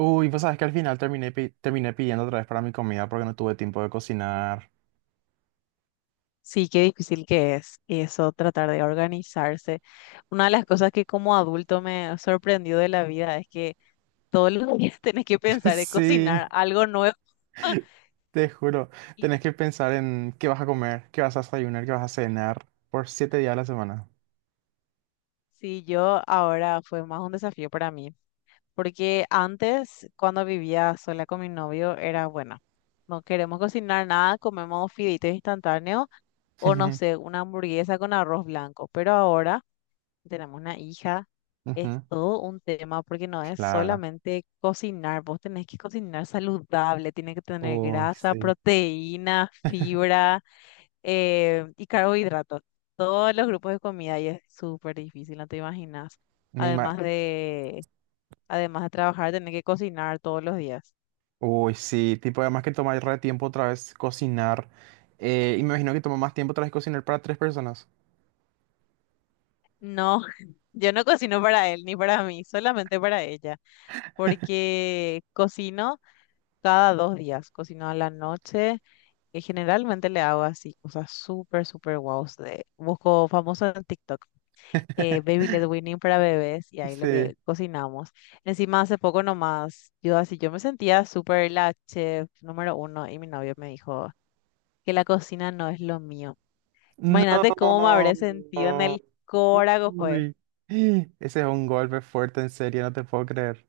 Uy, pues sabes que al final terminé, terminé pidiendo otra vez para mi comida porque no tuve tiempo de cocinar. Sí, qué difícil que es eso, tratar de organizarse. Una de las cosas que como adulto me sorprendió de la vida es que todos los días tenés que pensar en Sí, cocinar algo nuevo. te juro. Y Tenés que pensar en qué vas a comer, qué vas a desayunar, qué vas a cenar por 7 días a la semana. sí, yo ahora fue más un desafío para mí, porque antes, cuando vivía sola con mi novio, era bueno, no queremos cocinar nada, comemos fideitos instantáneos o no sé, una hamburguesa con arroz blanco, pero ahora tenemos una hija, es Ujú. todo un tema porque no es Claro. solamente cocinar, vos tenés que cocinar saludable, tiene que tener Uy, grasa, sí. proteína, fibra y carbohidratos, todos los grupos de comida y es súper difícil, no te imaginas. Me ima- Además de, además de trabajar, tener que cocinar todos los días. Uy, sí. Tipo, además que toma re tiempo otra vez cocinar. Y me imagino que toma más tiempo otra vez cocinar para tres personas. No, yo no cocino para él ni para mí, solamente para ella, porque cocino cada 2 días, cocino a la noche que generalmente le hago así cosas súper, súper guaus. Busco famosos en TikTok, Baby Led Winning para bebés y ahí lo Sí. que cocinamos. Encima hace poco nomás, yo así, yo me sentía súper la chef número uno y mi novio me dijo que la cocina no es lo mío. Imagínate cómo me No. habré sentido en el corazón, pues. Uy. Ese es un golpe fuerte, en serio, no te puedo creer.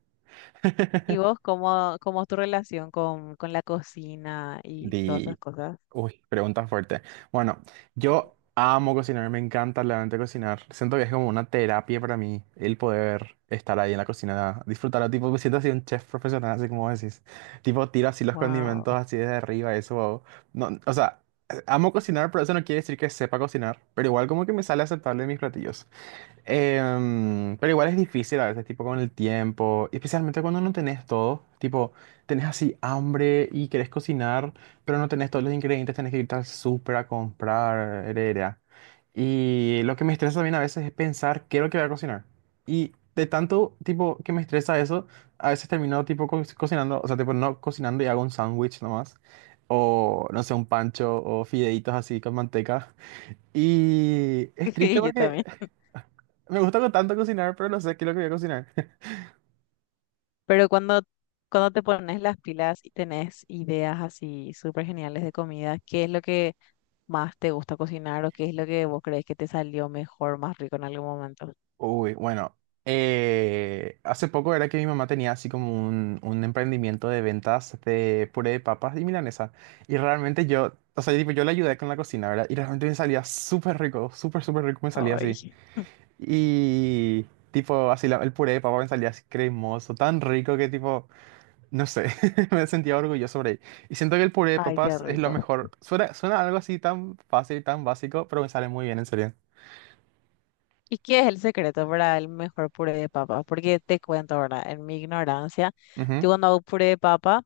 ¿Y vos cómo, cómo es tu relación con la cocina y todas Di. esas cosas? Uy, pregunta fuerte. Bueno, yo amo cocinar, me encanta realmente cocinar. Siento que es como una terapia para mí el poder estar ahí en la cocina, disfrutar. Tipo, me siento así un chef profesional, así como decís. Tipo, tiro así los Wow. condimentos así desde arriba, eso. Oh. No, o sea, amo cocinar, pero eso no quiere decir que sepa cocinar. Pero igual como que me sale aceptable en mis platillos. Pero igual es difícil a veces, tipo con el tiempo, y especialmente cuando no tenés todo, tipo, tenés así hambre y querés cocinar, pero no tenés todos los ingredientes, tenés que ir al súper a comprar, heredera. Y lo que me estresa también a veces es pensar qué es lo que voy a cocinar. Y de tanto, tipo, que me estresa eso, a veces termino, tipo, cocinando, o sea, tipo, no cocinando y hago un sándwich nomás, o no sé, un pancho o fideitos así con manteca. Y es triste Yo porque también. me gusta con tanto cocinar, pero no sé qué es lo que voy a cocinar. Pero cuando te pones las pilas y tenés ideas así súper geniales de comida, ¿qué es lo que más te gusta cocinar o qué es lo que vos crees que te salió mejor, más rico en algún momento? Uy, bueno. Hace poco era que mi mamá tenía así como un emprendimiento de ventas de puré de papas y milanesa. Y realmente yo, o sea, tipo, yo le ayudé con la cocina, ¿verdad? Y realmente me salía súper rico, súper, súper rico me salía Ay, así. Y tipo, así el puré de papa me salía así cremoso, tan rico que tipo, no sé, me sentía orgulloso por ahí. Y siento que el puré de ay, qué papas es lo rico. mejor. Suena algo así tan fácil, tan básico, pero me sale muy bien, en serio. ¿Y qué es el secreto para el mejor puré de papa? Porque te cuento ahora, en mi ignorancia, yo Ujú. cuando hago puré de papa,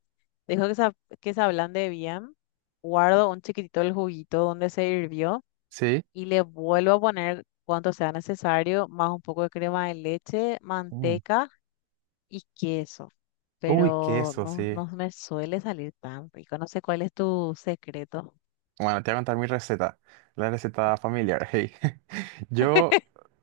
dejo que se ablande bien, guardo un chiquitito el juguito donde se hirvió Sí. y le vuelvo a poner cuanto sea necesario, más un poco de crema de leche, Mm. manteca y queso. Uy, Pero queso, no, sí. no me suele salir tan rico. No sé cuál es tu secreto. Bueno, te voy a contar mi receta, la receta familiar. Hey. Yo,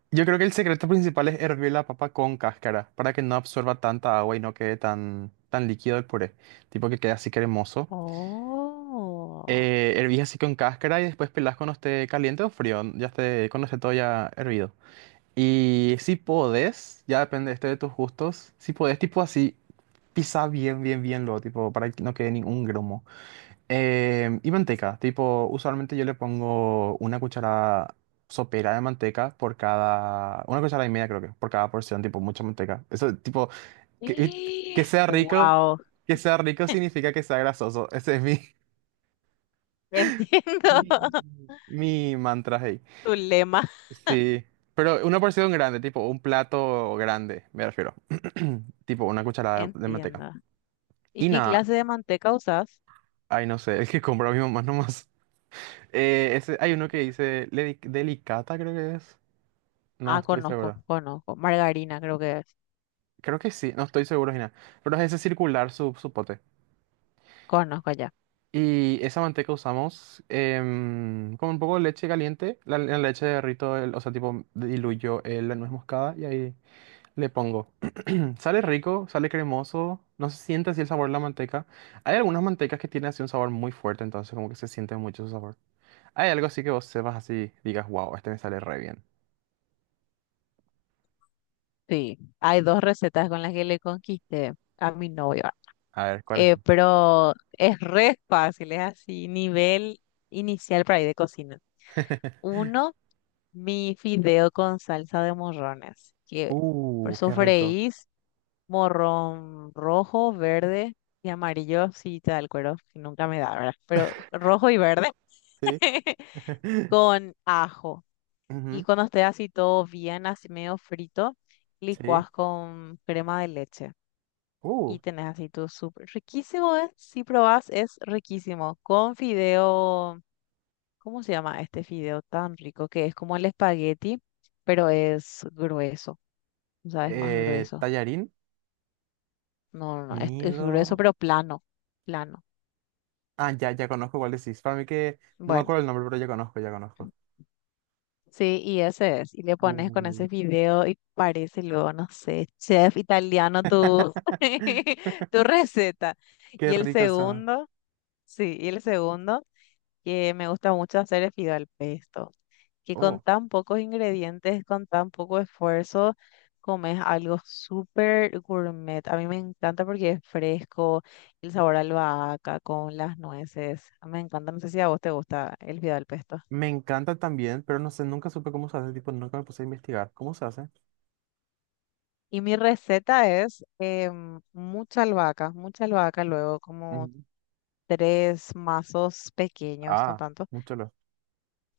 yo creo que el secreto principal es hervir la papa con cáscara para que no absorba tanta agua y no quede tan líquido el puré, tipo que quede así cremoso. Oh. Hervís así con cáscara y después pelás cuando esté caliente o frío, ya esté, cuando esté todo ya hervido. Y si podés, ya depende este de tus gustos, si podés tipo así, pisá bien, bien, bien lo, tipo para que no quede ningún grumo. Y manteca, tipo, usualmente yo le pongo una cuchara sopera de manteca por cada, una cuchara y media creo que, por cada porción, tipo, mucha manteca. Eso, tipo, que, que sea rico, Wow. que sea rico significa que sea grasoso. Ese es mi, Entiendo. mi mantra ahí. Tu lema. Sí, pero una porción grande, tipo, un plato grande, me refiero. Tipo, una cucharada de manteca. Entiendo. ¿Y Y qué nada, clase de manteca usas? ay, no sé, es que compro a mi mamá nomás. Hay uno que dice, delicata creo que es. No Ah, estoy conozco, seguro. conozco. Margarina creo que es. Creo que sí, no estoy seguro, Gina. Pero es ese circular su pote. Conozco ya. Y esa manteca usamos con un poco de leche caliente. La leche derrito, o sea, tipo, diluyo la nuez moscada y ahí le pongo. Sale rico, sale cremoso. No se siente así el sabor de la manteca. Hay algunas mantecas que tienen así un sabor muy fuerte, entonces como que se siente mucho su sabor. Hay algo así que vos sepas así, digas, wow, este me sale re bien. Sí. Hay dos recetas con las que le conquisté a mi novio. A ver, ¿cuál es? Pero es re fácil, es así, nivel inicial para ir de cocina. Uno, mi fideo con salsa de morrones, que Qué rico. sofreís morrón rojo, verde y amarillo, si te da el cuero, que nunca me da, ¿verdad? Pero rojo y verde Sí. con ajo. Y Ujú. cuando esté así todo bien, así medio frito, Sí. licuás con crema de leche. Uh. Y tenés así tu súper riquísimo, ¿eh? Si probás, es riquísimo. Con fideo, ¿cómo se llama este fideo tan rico? Que es como el espagueti, pero es grueso. O sea, es más grueso. Tallarín, No, no, no, es grueso, nido. pero plano, plano. Ah, ya, ya conozco cuál decís. Para mí que no me Bueno, acuerdo el nombre, pero ya conozco, ya conozco. sí, y ese es. Y le pones con Uh. ese fideo y parece luego, no sé, chef italiano tu, tu receta. Qué Y el rico suena. segundo, sí, y el segundo que me gusta mucho hacer es fideo al pesto, que con Oh, tan pocos ingredientes, con tan poco esfuerzo, comes algo súper gourmet. A mí me encanta porque es fresco, el sabor a albahaca con las nueces. Me encanta, no sé si a vos te gusta el fideo al pesto. me encanta también, pero no sé, nunca supe cómo se hace, tipo, nunca me puse a investigar. ¿Cómo se hace? Y mi receta es mucha albahaca, luego como Ujú. tres mazos pequeños, no Ah, tanto. mucho lo.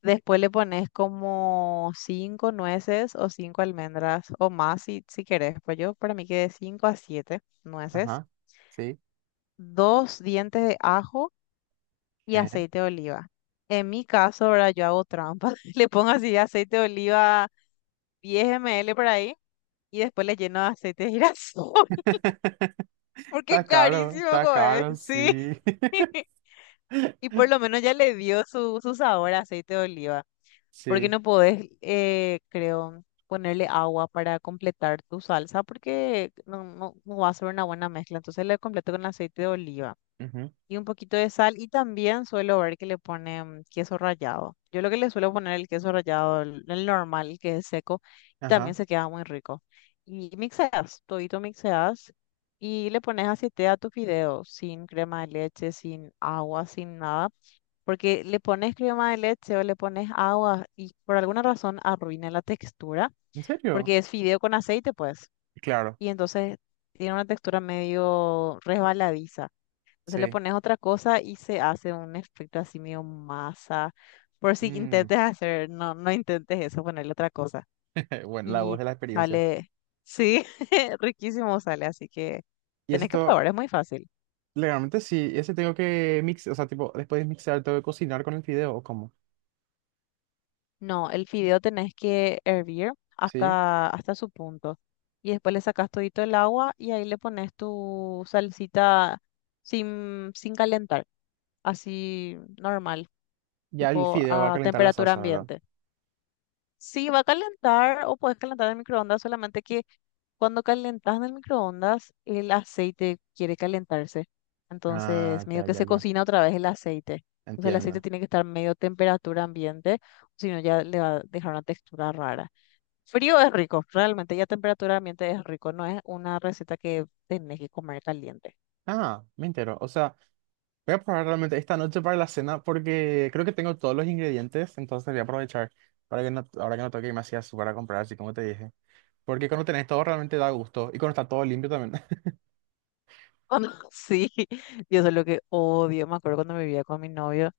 Después le pones como cinco nueces o cinco almendras o más si querés. Pues yo para mí que de cinco a siete nueces, Ajá, sí. dos dientes de ajo y Eh. aceite de oliva. En mi caso, ahora yo hago trampa. Le pongo así aceite de oliva 10 ml por ahí y después le lleno de aceite de girasol porque carísimo, está coe. caro, Sí. sí. Y por lo menos ya le dio su sabor a aceite de oliva. Porque Sí. no podés, creo, ponerle agua para completar tu salsa porque no, no, no va a ser una buena mezcla. Entonces le completo con aceite de oliva Ujú. y un poquito de sal y también suelo ver que le ponen queso rallado. Yo lo que le suelo poner el queso rallado, el normal, el que es seco, también Ajá. se queda muy rico. Y mixeas, todito mixeas. Y le pones aceite a tu fideo, sin crema de leche, sin agua, sin nada porque le pones crema de leche o le pones agua y por alguna razón arruina la textura, ¿En serio? porque es fideo con aceite, pues, Claro, y entonces tiene una textura medio resbaladiza. Entonces le sí. pones otra cosa y se hace un efecto así medio masa. Por si Mm. intentes hacer, no, no intentes eso, ponerle otra cosa. Bueno, la voz Y de la experiencia. sale, sí, riquísimo sale, así que Y eso tenés que todo. probar, es muy fácil. Legalmente sí, ese tengo que mixar, o sea, tipo, después de mixar tengo que cocinar con el fideo, ¿o cómo? No, el fideo tenés que hervir ¿Sí? hasta su punto. Y después le sacas todito el agua y ahí le pones tu salsita sin calentar, así normal, Ya el tipo fideo va a a calentar la temperatura salsa, ¿verdad? ambiente. Sí, va a calentar o puedes calentar en el microondas, solamente que cuando calentas en el microondas, el aceite quiere calentarse. Entonces, Ah, medio ya, que ya, se ya, cocina otra vez el aceite. Entonces, el aceite entiendo. tiene que estar medio temperatura ambiente, si no ya le va a dejar una textura rara. Frío es rico, realmente ya temperatura ambiente es rico, no es una receta que tenés que comer caliente. Ah, me entero, o sea, voy a probar realmente esta noche para la cena porque creo que tengo todos los ingredientes, entonces voy a aprovechar para que no, ahora que no tengo que irme así a súper a comprar, así como te dije. Porque cuando tenés todo realmente da gusto y cuando está todo limpio también. Sí, yo eso es lo que odio. Me acuerdo cuando me vivía con mi novio,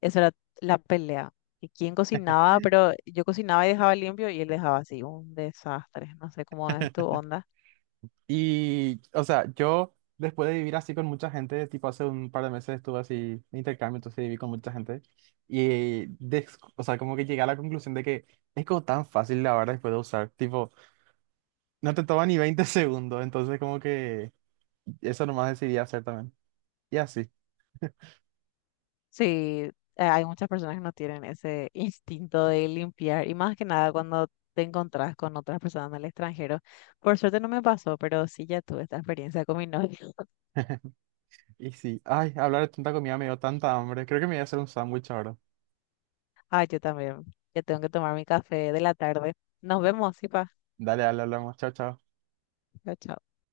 esa era la pelea. Y quién cocinaba, pero yo cocinaba y dejaba limpio y él dejaba así, un desastre. No sé cómo es tu onda. Y, o sea, yo después de vivir así con mucha gente, tipo hace un par de meses estuve así de intercambio, entonces viví con mucha gente. Y, des- o sea, como que llegué a la conclusión de que es como tan fácil lavar después de usar. Tipo, no te toma ni 20 segundos, entonces como que eso nomás decidí hacer también. Y así, Sí, hay muchas personas que no tienen ese instinto de limpiar y más que nada cuando te encontrás con otras personas del extranjero. Por suerte no me pasó, pero sí ya tuve esta experiencia con mi novio. y sí. Ay, hablar de tanta comida me dio tanta hambre. Creo que me voy a hacer un sándwich ahora. Ah, yo también. Ya tengo que tomar mi café de la tarde. Nos vemos, sí, pa. Dale, dale, hablamos. Chao, chao. Chao, chao.